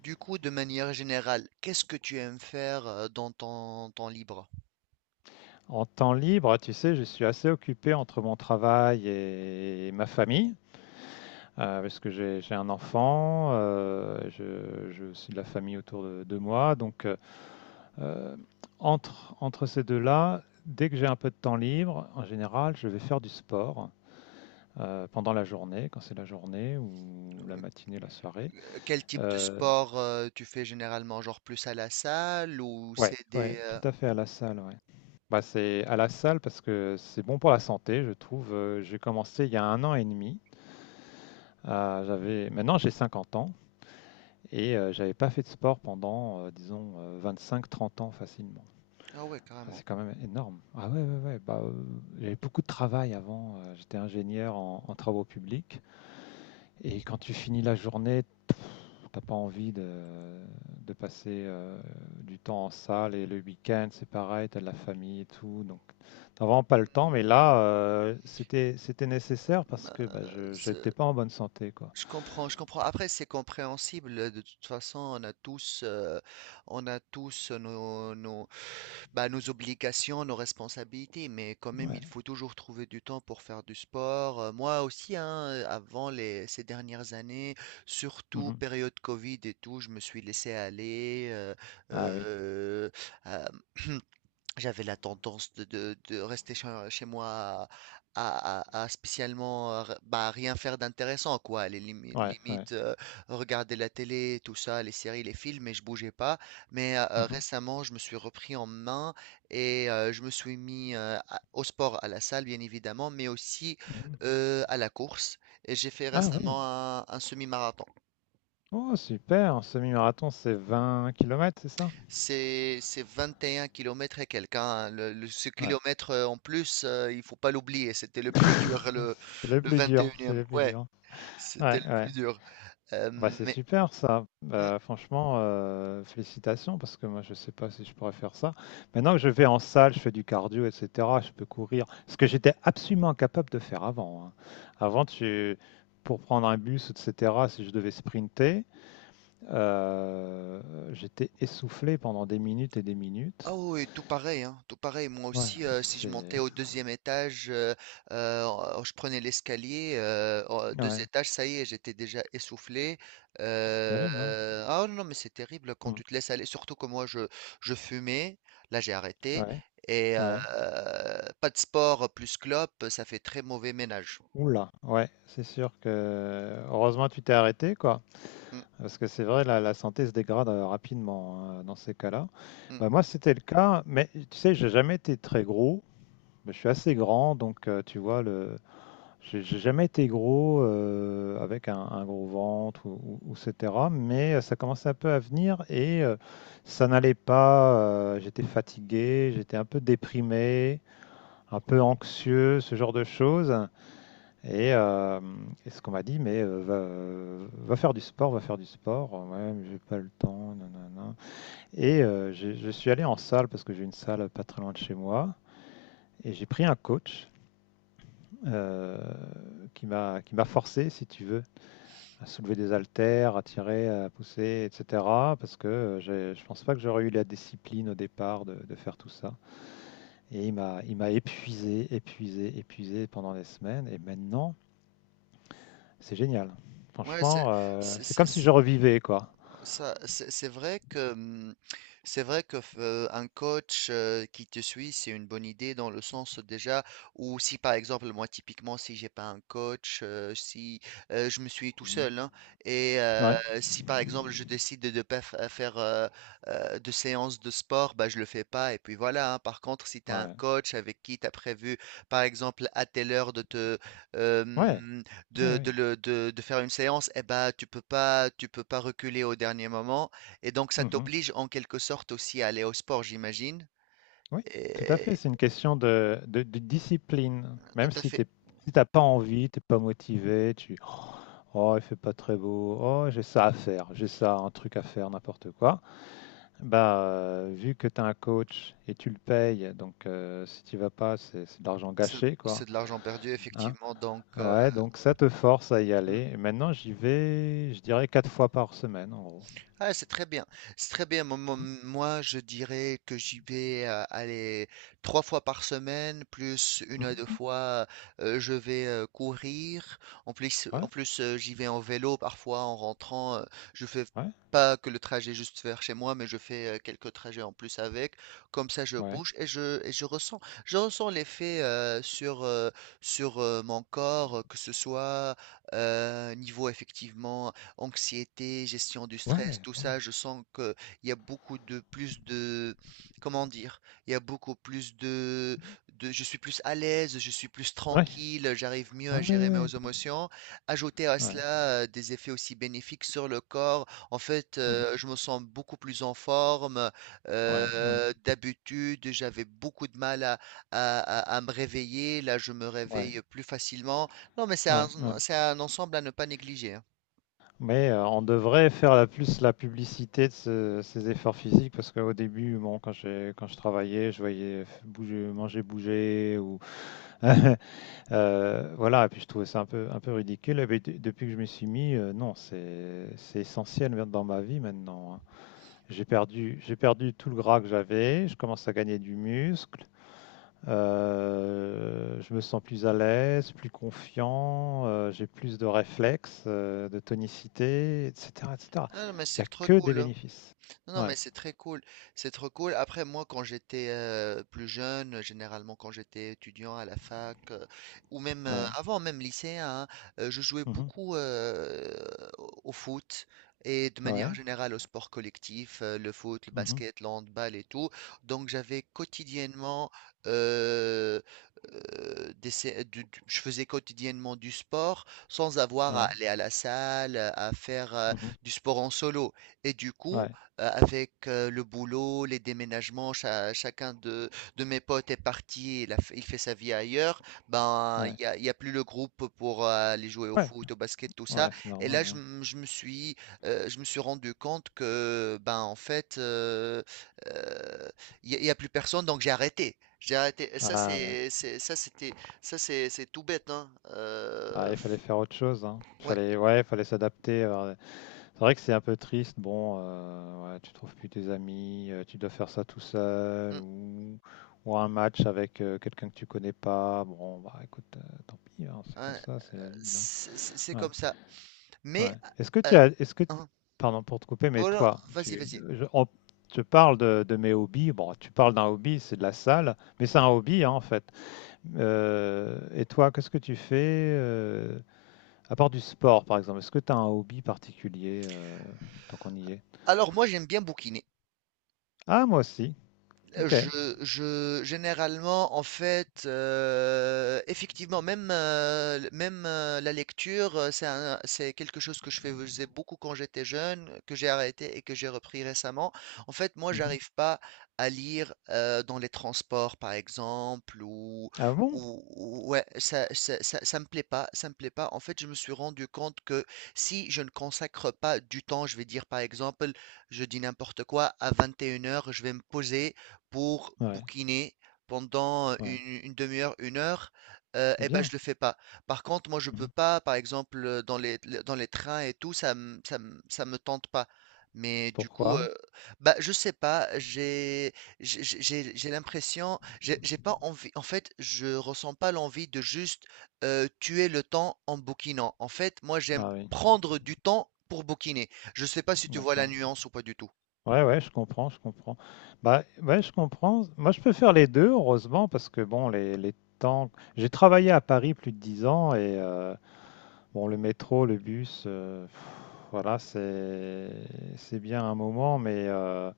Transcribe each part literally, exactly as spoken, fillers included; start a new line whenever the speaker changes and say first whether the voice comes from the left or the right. right: Du coup, de manière générale, qu'est-ce que tu aimes faire euh, dans ton temps libre?
left: En temps libre, tu sais, je suis assez occupé entre mon travail et ma famille, euh, parce que j'ai j'ai un enfant, euh, je, je suis de la famille autour de, de moi. Donc, euh, euh, entre, entre ces deux-là, dès que j'ai un peu de temps libre, en général, je vais faire du sport euh, pendant la journée, quand c'est la journée ou la matinée, la soirée.
right: Euh, Quel type de
left: Euh,
right: sport euh, tu fais généralement? Genre plus à la salle ou
left: ouais,
right: c'est des...
left: ouais, tout
right: euh,
left: à fait à la salle, ouais. Bah, c'est à la salle parce que c'est bon pour la santé, je trouve. Euh, J'ai commencé il y a un an et demi. Euh, j'avais, maintenant j'ai cinquante ans et euh, j'avais pas fait de sport pendant, euh, disons, vingt-cinq à trente ans facilement.
right: Ah ouais,
left: Ah,
right: carrément.
left: c'est quand même énorme. Ah ouais, ouais, ouais. Bah, euh, j'avais beaucoup de travail avant. euh, J'étais ingénieur en, en travaux publics. Et quand tu finis la journée, t'as pas envie de, de passer euh, du temps en salle. Et le week-end, c'est pareil, t'as de la famille et tout. Donc, t'as vraiment pas le temps. Mais là,
right: Hmm,
left: euh, c'était, c'était nécessaire parce que
right: bah,
left: bah, je,
right: c'est-
left: j'étais pas en bonne santé, quoi.
right: je comprends, je comprends. Après, c'est compréhensible. De toute façon, on a tous, euh, on a tous nos, nos- bah, nos obligations, nos responsabilités, mais quand même, il
left: Ouais.
right: faut toujours trouver du temps pour faire du sport. Euh, moi aussi, hein, euh, avant les, ces dernières années, surtout
left: Mhm.
right: période Covid et tout, je me suis laissé aller. euh,
left: Ah oui.
right: euh, euh, J'avais la tendance de, de- de rester chez, chez moi à, à- à spécialement euh, r- bah, rien faire d'intéressant, quoi. Les limi-
left: Ouais, ouais.
right: limites, euh, regarder la télé, tout ça, les séries, les films, et je bougeais pas. Mais euh,
left: Mhm,
right: récemment, je me suis repris en main et euh, je me suis mis euh, à- au sport, à la salle, bien évidemment, mais aussi
left: mhm.
right: euh, à la course. Et j'ai fait
left: Ah oui.
right: récemment un un semi-marathon.
left: Oh, super. Un semi-marathon, c'est vingt kilomètres, c'est ça?
right: C'est c'est vingt et un kilomètres et quelques, hein. Le, le- ce
left: Ouais.
right: kilomètre euh, en plus, euh, il faut pas l'oublier. C'était le plus dur,
left: Ouais,
right: le,
left: c'est le
right: le
left: plus
right: vingt et
left: dur. C'est
right: unième
left: le plus
right: Ouais,
left: dur.
right: c'était
left: Ouais,
right: le
left: ouais.
right: plus dur. Euh,
left: Ah bah, c'est
right: mais
left: super ça.
right: hmm,
left: Bah, franchement, euh, félicitations parce que moi, je sais pas si je pourrais faire ça. Maintenant que je vais en salle, je fais du cardio, et cetera. Je peux courir. Ce que j'étais absolument incapable de faire avant, hein. Avant, tu... pour prendre un bus, et cetera, si je devais sprinter, euh, j'étais essoufflé pendant des minutes et des
right: Ah
left: minutes.
right: oui, oui, tout pareil, hein, tout pareil. Moi
left: Ouais,
right: aussi, euh, si je
left: c'est
right: montais au deuxième étage, euh, euh, oh, oh, je prenais l'escalier, euh, oh, deux
left: ouais,
right: étages, ça y est, j'étais déjà essoufflé.
left: c'est
right: Euh,
left: terrible, hein.
right: ah non, mais c'est terrible quand
left: Mm.
right: tu te laisses aller, surtout que moi, je, je fumais, là j'ai arrêté,
left: Ouais,
right: et euh,
left: ouais.
right: pas de sport plus clope, ça fait très mauvais ménage.
left: Oula, ouais, c'est sûr que heureusement tu t'es arrêté quoi,
right: Mm,
left: parce que c'est vrai la, la santé se dégrade euh, rapidement hein, dans ces cas-là.
right: mm.
left: Bah, moi c'était le cas, mais tu sais j'ai jamais été très gros, mais je suis assez grand donc euh, tu vois le, j'ai j'ai jamais été gros euh, avec un, un gros ventre ou, ou- ou et cetera. Mais euh, ça commençait un peu à venir et euh, ça n'allait pas. Euh, j'étais fatigué, j'étais un peu déprimé, un peu anxieux, ce genre de choses. Et, euh, et ce qu'on m'a dit, mais euh, va, va faire du sport, va faire du sport. Euh, Ouais, mais j'ai pas le temps, nanana. Et euh, j'ai- je suis allé en salle parce que j'ai une salle pas très loin de chez moi. Et j'ai pris un coach euh, qui m'a qui m'a forcé, si tu veux, à soulever des haltères, à tirer, à pousser, et cetera. Parce que euh, j'ai- je pense pas que j'aurais eu la discipline au départ de, de faire tout ça. Et il m'a il m'a épuisé, épuisé, épuisé pendant des semaines. Et maintenant, c'est génial.
right: Ouais, c'est,
left: Franchement, euh,
right: c'est,
left: c'est comme si
right: c'est-
left: je revivais, quoi.
right: Ça, c'est c'est vrai que hum, c'est vrai que euh, un coach euh, qui te suit, c'est une bonne idée, dans le sens déjà où, si par exemple, moi typiquement, si j'ai pas un coach, euh, si euh, je me suis tout
left: Mhm.
right: seul, hein, et euh,
left: Ouais.
right: si par exemple je décide de ne pas fa- faire euh, euh, de séance de sport, bah je le fais pas et puis voilà, hein. Par contre, si tu as un
left: Ouais.
right: coach avec qui tu as prévu par exemple à telle heure de te euh,
left: Ouais. Ouais,
right: de, de,
left: ouais.
right: le- de- de faire une séance, eh ben, tu peux pas, tu peux pas reculer au dernier moment. Et donc, ça
left: Mhm.
right: t'oblige en quelque sorte aussi à aller au sport, j'imagine.
left: Oui, tout à fait.
right: Et
left: C'est une question de, de- de discipline.
right: tout
left: Même
right: à
left: si
right: fait.
left: t'es, si t'as pas envie, t'es pas motivé, tu, oh, il fait pas très beau, oh, j'ai ça à faire, j'ai ça, un truc à faire, n'importe quoi. Bah, euh, vu que t'as un coach et tu le payes, donc euh, si tu vas pas, c'est c'est de l'argent
right: C'est
left: gâché,
right: c'est
left: quoi,
right: de l'argent perdu,
left: hein.
right: effectivement. Donc, euh,
left: Ouais, donc ça te force à y
right: mm.
left: aller. Et maintenant, j'y vais, je dirais, quatre fois par semaine, en gros.
right: Ah, c'est très bien. C'est très bien. Mo- mo-
left: Mm,
right: Moi, je dirais que j'y vais euh, aller trois fois par semaine, plus une
left: mm,
right: à deux
left: mm.
right: fois, euh, je vais euh, courir. En plus,
left: Ouais,
right: en plus, euh, j'y vais en vélo parfois en rentrant. Euh, je fais
left: ouais,
right: pas que le trajet juste vers chez moi, mais je fais euh, quelques trajets en plus avec. Comme ça, je
left: ouais,
right: bouge et je, et je ressens, je ressens l'effet euh, sur, euh, sur euh, mon corps, que ce soit euh, niveau effectivement anxiété, gestion du stress,
left: ouais,
right: tout
left: ouais,
right: ça, je sens qu'il y a beaucoup de plus de, comment dire, il y a beaucoup plus de, de, je suis plus à l'aise, je suis plus
left: ouais,
right: tranquille, j'arrive mieux à
left: ah ouais,
right: gérer
left: ouais,
right: mes émotions. Ajouter à
left: ouais, ouais,
right: cela euh, des effets aussi bénéfiques sur le corps, en fait,
left: mhm,
right: euh, je me sens beaucoup plus en forme.
left: ouais, ouais,
right: Euh, d'habitude, j'avais beaucoup de mal à, à, à- à me réveiller. Là, je me
left: ouais,
right: réveille plus facilement. Non, mais c'est un,
left: ouais, ouais.
right: c'est un ensemble à ne pas négliger, hein.
left: Mais euh, on devrait faire la plus la publicité de ce- ces efforts physiques parce qu'au début, bon, quand j'ai quand je travaillais, je voyais f- bouger, manger, bouger ou Euh, voilà, et puis je trouvais ça un peu, un peu ridicule. Et puis, de- depuis que je me suis mis, euh, non, c'est, c'est essentiel même dans ma vie maintenant, hein. J'ai perdu, j'ai perdu tout le gras que j'avais, je commence à gagner du muscle, euh, je me sens plus à l'aise, plus confiant, euh, j'ai plus de réflexes, euh, de tonicité, et cetera, et cetera.
right: Ah, mais
left: Il n'y
right: c'est
left: a
right: trop
left: que des
right: cool, hein.
left: bénéfices.
right: Non, non,
left: Ouais,
right: mais c'est très cool. C'est trop cool. Après, moi, quand j'étais euh, plus jeune, généralement quand j'étais étudiant à la fac, euh, ou même euh,
left: ouais,
right: avant, même lycéen, hein, euh, je jouais
left: mhm,
right: beaucoup euh, au au foot et de manière
left: ouais,
right: générale au sport collectif, euh, le foot, le
left: mhm,
right: basket, le handball et tout. Donc, j'avais quotidiennement, euh, euh, des sé- du- du- je faisais quotidiennement du sport sans avoir à
left: ouais,
right: aller à la salle, à faire euh,
left: mhm,
right: du sport en solo. Et du coup,
left: ouais,
right: euh, avec euh, le boulot, les déménagements, cha- chacun de, de mes potes est parti, il, a fait, il fait sa vie ailleurs, ben il
left: ouais,
right: y a, il y a plus le groupe pour euh, aller jouer au
left: ouais,
right: foot, au basket, tout ça.
left: ouais, c'est
right: Et
left: normal,
right: là, je,
left: hein.
right: m- je me suis, euh, je me suis rendu compte que ben en fait, euh, euh, il y a, il y a plus personne, donc j'ai arrêté. J'ai arrêté. Et ça
left: Ah ouais.
right: c'est, c'est- ça c'était, ça c'est, c'est tout bête, hein. Euh,
left: Ouais, il
right: f-
left: fallait faire autre chose, hein. Il
right: ouais,
left: fallait, ouais, il fallait s'adapter. Alors, c'est vrai que c'est un peu triste. Bon, euh, ouais, tu trouves plus tes amis, euh, tu dois faire ça tout
right: mm,
left: seul ou, ou un match avec euh, quelqu'un que tu connais pas. Bon, bah écoute, euh, tant pis, hein, c'est comme
right: hein,
left: ça, c'est la vie, hein.
right: c'est c'est- c'est
left: Ouais,
right: comme ça. Mais
left: ouais. Est-ce que
right: euh,
left: tu as, est-ce que,
right: hein,
left: Pardon pour te couper, mais
right: voilà,
left: toi,
right: vas-y,
left: tu,
right: vas-y.
left: je, on- je parle de, de mes hobbies. Bon, tu parles d'un hobby, c'est de la salle, mais c'est un hobby hein, en fait. Euh, et toi, qu'est-ce que tu fais? euh, à part du sport, par exemple, est-ce que tu as un hobby particulier euh, tant qu'on y est?
right: Alors, moi j'aime bien bouquiner.
left: Ah, moi aussi. Ok.
right: je je généralement, en fait, heu, effectivement, même, heu, l même, heu, la lecture, heu, c'est un c'est quelque chose que je faisais beaucoup quand j'étais jeune, que j'ai arrêté et que j'ai repris récemment. En fait, moi,
left: Mhm.
right: j'arrive pas à lire, heu, dans les transports, par exemple, ou
left: Ah bon?
right: ou ou ouais, ça ça ça ça me plaît pas, ça me plaît pas. En fait, je me suis rendu compte que, si je ne consacre pas du temps, je vais dire, par exemple, je dis n'importe quoi, à vingt et une heures je vais me poser pour
left: Ouais,
right: bouquiner pendant
left: ouais.
right: une, une demi-heure, une heure, euh,
left: C'est
right: eh ben je
left: bien.
right: le fais pas. Par contre, moi je peux
left: Mhm.
right: pas, par exemple, euh, dans les, le- dans les trains et tout, ça me, ça me, ça me tente pas. Mais du coup,
left: Pourquoi?
right: euh, bah je sais pas, j'ai, j'ai, j'ai j'ai- j'ai l'impression, j'ai j'ai pas envie. En fait, je ressens pas l'envie de juste euh, tuer le temps en bouquinant. En fait, moi j'aime
left: Ah oui,
right: prendre du temps pour bouquiner. Je sais pas si tu vois la
left: d'accord.
right: nuance ou pas du tout.
left: Ouais, ouais, je comprends, je comprends. Bah, ouais, je comprends. Moi, je peux faire les deux, heureusement, parce que bon, les, les temps. J'ai travaillé à Paris plus de dix ans et euh, bon, le métro, le bus, euh, pff, voilà, c'est c'est bien un moment, mais euh,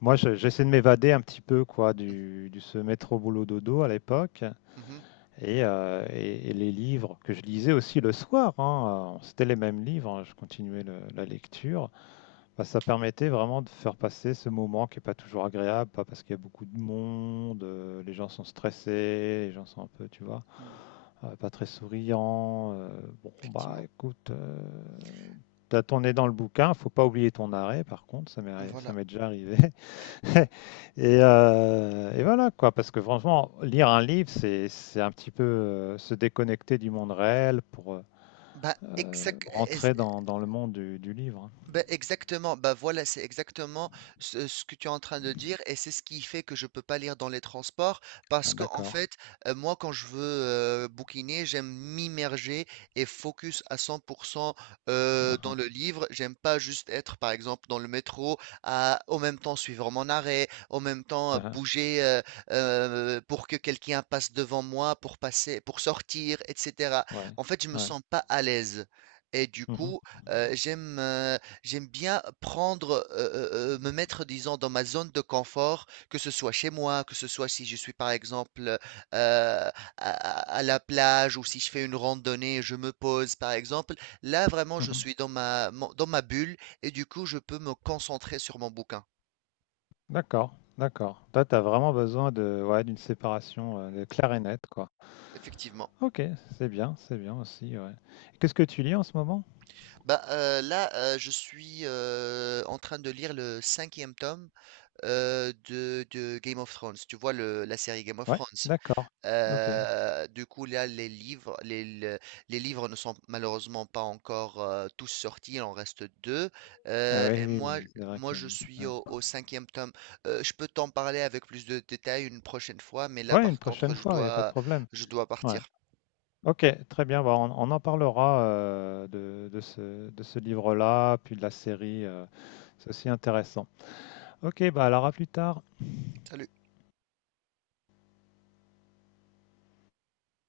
left: moi, je- j'essaie de m'évader un petit peu quoi
right: Mhm.
left: du, du se mettre au boulot dodo à l'époque
right: Mhm.
left: et, euh, et- et les livres que je lisais aussi le soir, hein, euh, c'était les mêmes livres, hein, je continuais le- la lecture. Bah, ça permettait vraiment de faire passer ce moment qui est pas toujours agréable, pas parce qu'il y a beaucoup de monde, euh, les gens sont stressés, les gens sont un peu, tu vois,
right: Hmm,
left: euh, pas très souriants. Euh, bon, bah,
right: effectivement.
left: écoute. euh, T'as ton nez dans le bouquin, faut pas oublier ton arrêt, par contre, ça m'est arri- ça
right: Voilà.
left: m'est déjà arrivé. Et, euh, et voilà quoi, parce que franchement, lire un livre, c'est c'est un petit peu euh, se déconnecter du monde réel pour
right: Bah,
left: euh,
right: exact.
left: rentrer dans, dans le monde du, du livre, hein.
right: Ben exactement, bah voilà, c'est exactement ce, ce que tu es en train de dire, et c'est ce qui fait que je peux pas lire dans les transports
left: Ah,
right: parce que, en
left: d'accord.
right: fait, euh, moi quand je veux euh, bouquiner, j'aime m'immerger et focus à cent pour cent euh,
left: Ah,
right: dans
left: ah,
right: le livre. J'aime pas juste être, par exemple, dans le métro à, au même temps, suivre mon arrêt, au même temps euh,
left: ah, ah.
right: bouger euh, euh, pour que quelqu'un passe devant moi pour passer, pour sortir, et cetera.
left: Ouais,
right: En fait, je me
left: ouais.
right: sens pas à l'aise. Et du
left: Mhm,
right: coup, euh, j'aime euh, j'aime bien prendre, heu heu me mettre, disons, dans ma zone de confort, que ce soit chez moi, que ce soit si je suis, par exemple, heu, à à la plage, ou si je fais une randonnée, je me pose, par exemple. Là, vraiment, je
left: mhm.
right: suis dans ma mon dans ma bulle, et du coup, je peux me concentrer sur mon bouquin,
left: D'accord, d'accord. Toi, t'as vraiment besoin de, ouais, d'une séparation euh, de claire et nette, quoi.
right: effectivement.
left: Ok, c'est bien, c'est bien aussi, ouais. Et qu'est-ce que tu lis en ce moment?
right: Bah, heu, là, heu, je suis, heu, en train de lire le cinquième tome, heu, de de Game of Thrones. Tu vois le la série Game of
left: Ouais,
right: Thrones?
left: d'accord. Ok.
right: Heu, du coup, là, les livres les le les livres ne sont malheureusement pas encore, heu, tous sortis, il en reste deux.
left: Ah
right: heu
left: oui,
right: et
left: oui,
right: moi,
left: oui, c'est vrai
right: moi,
left: que.
right: je suis
left: Ouais,
right: au au cinquième tome. Heu, je peux t'en parler avec plus de détails une prochaine fois, mais là,
left: ouais, une
right: par contre,
left: prochaine
right: je
left: fois, il n'y a pas de
right: dois
left: problème.
right: je dois
left: Ouais.
right: partir.
left: Ok, très bien. Bah, on, on en parlera euh, de, de ce, de ce livre-là, puis de la série. Euh, c'est aussi intéressant. Ok, bah alors à plus tard.
right: Salut.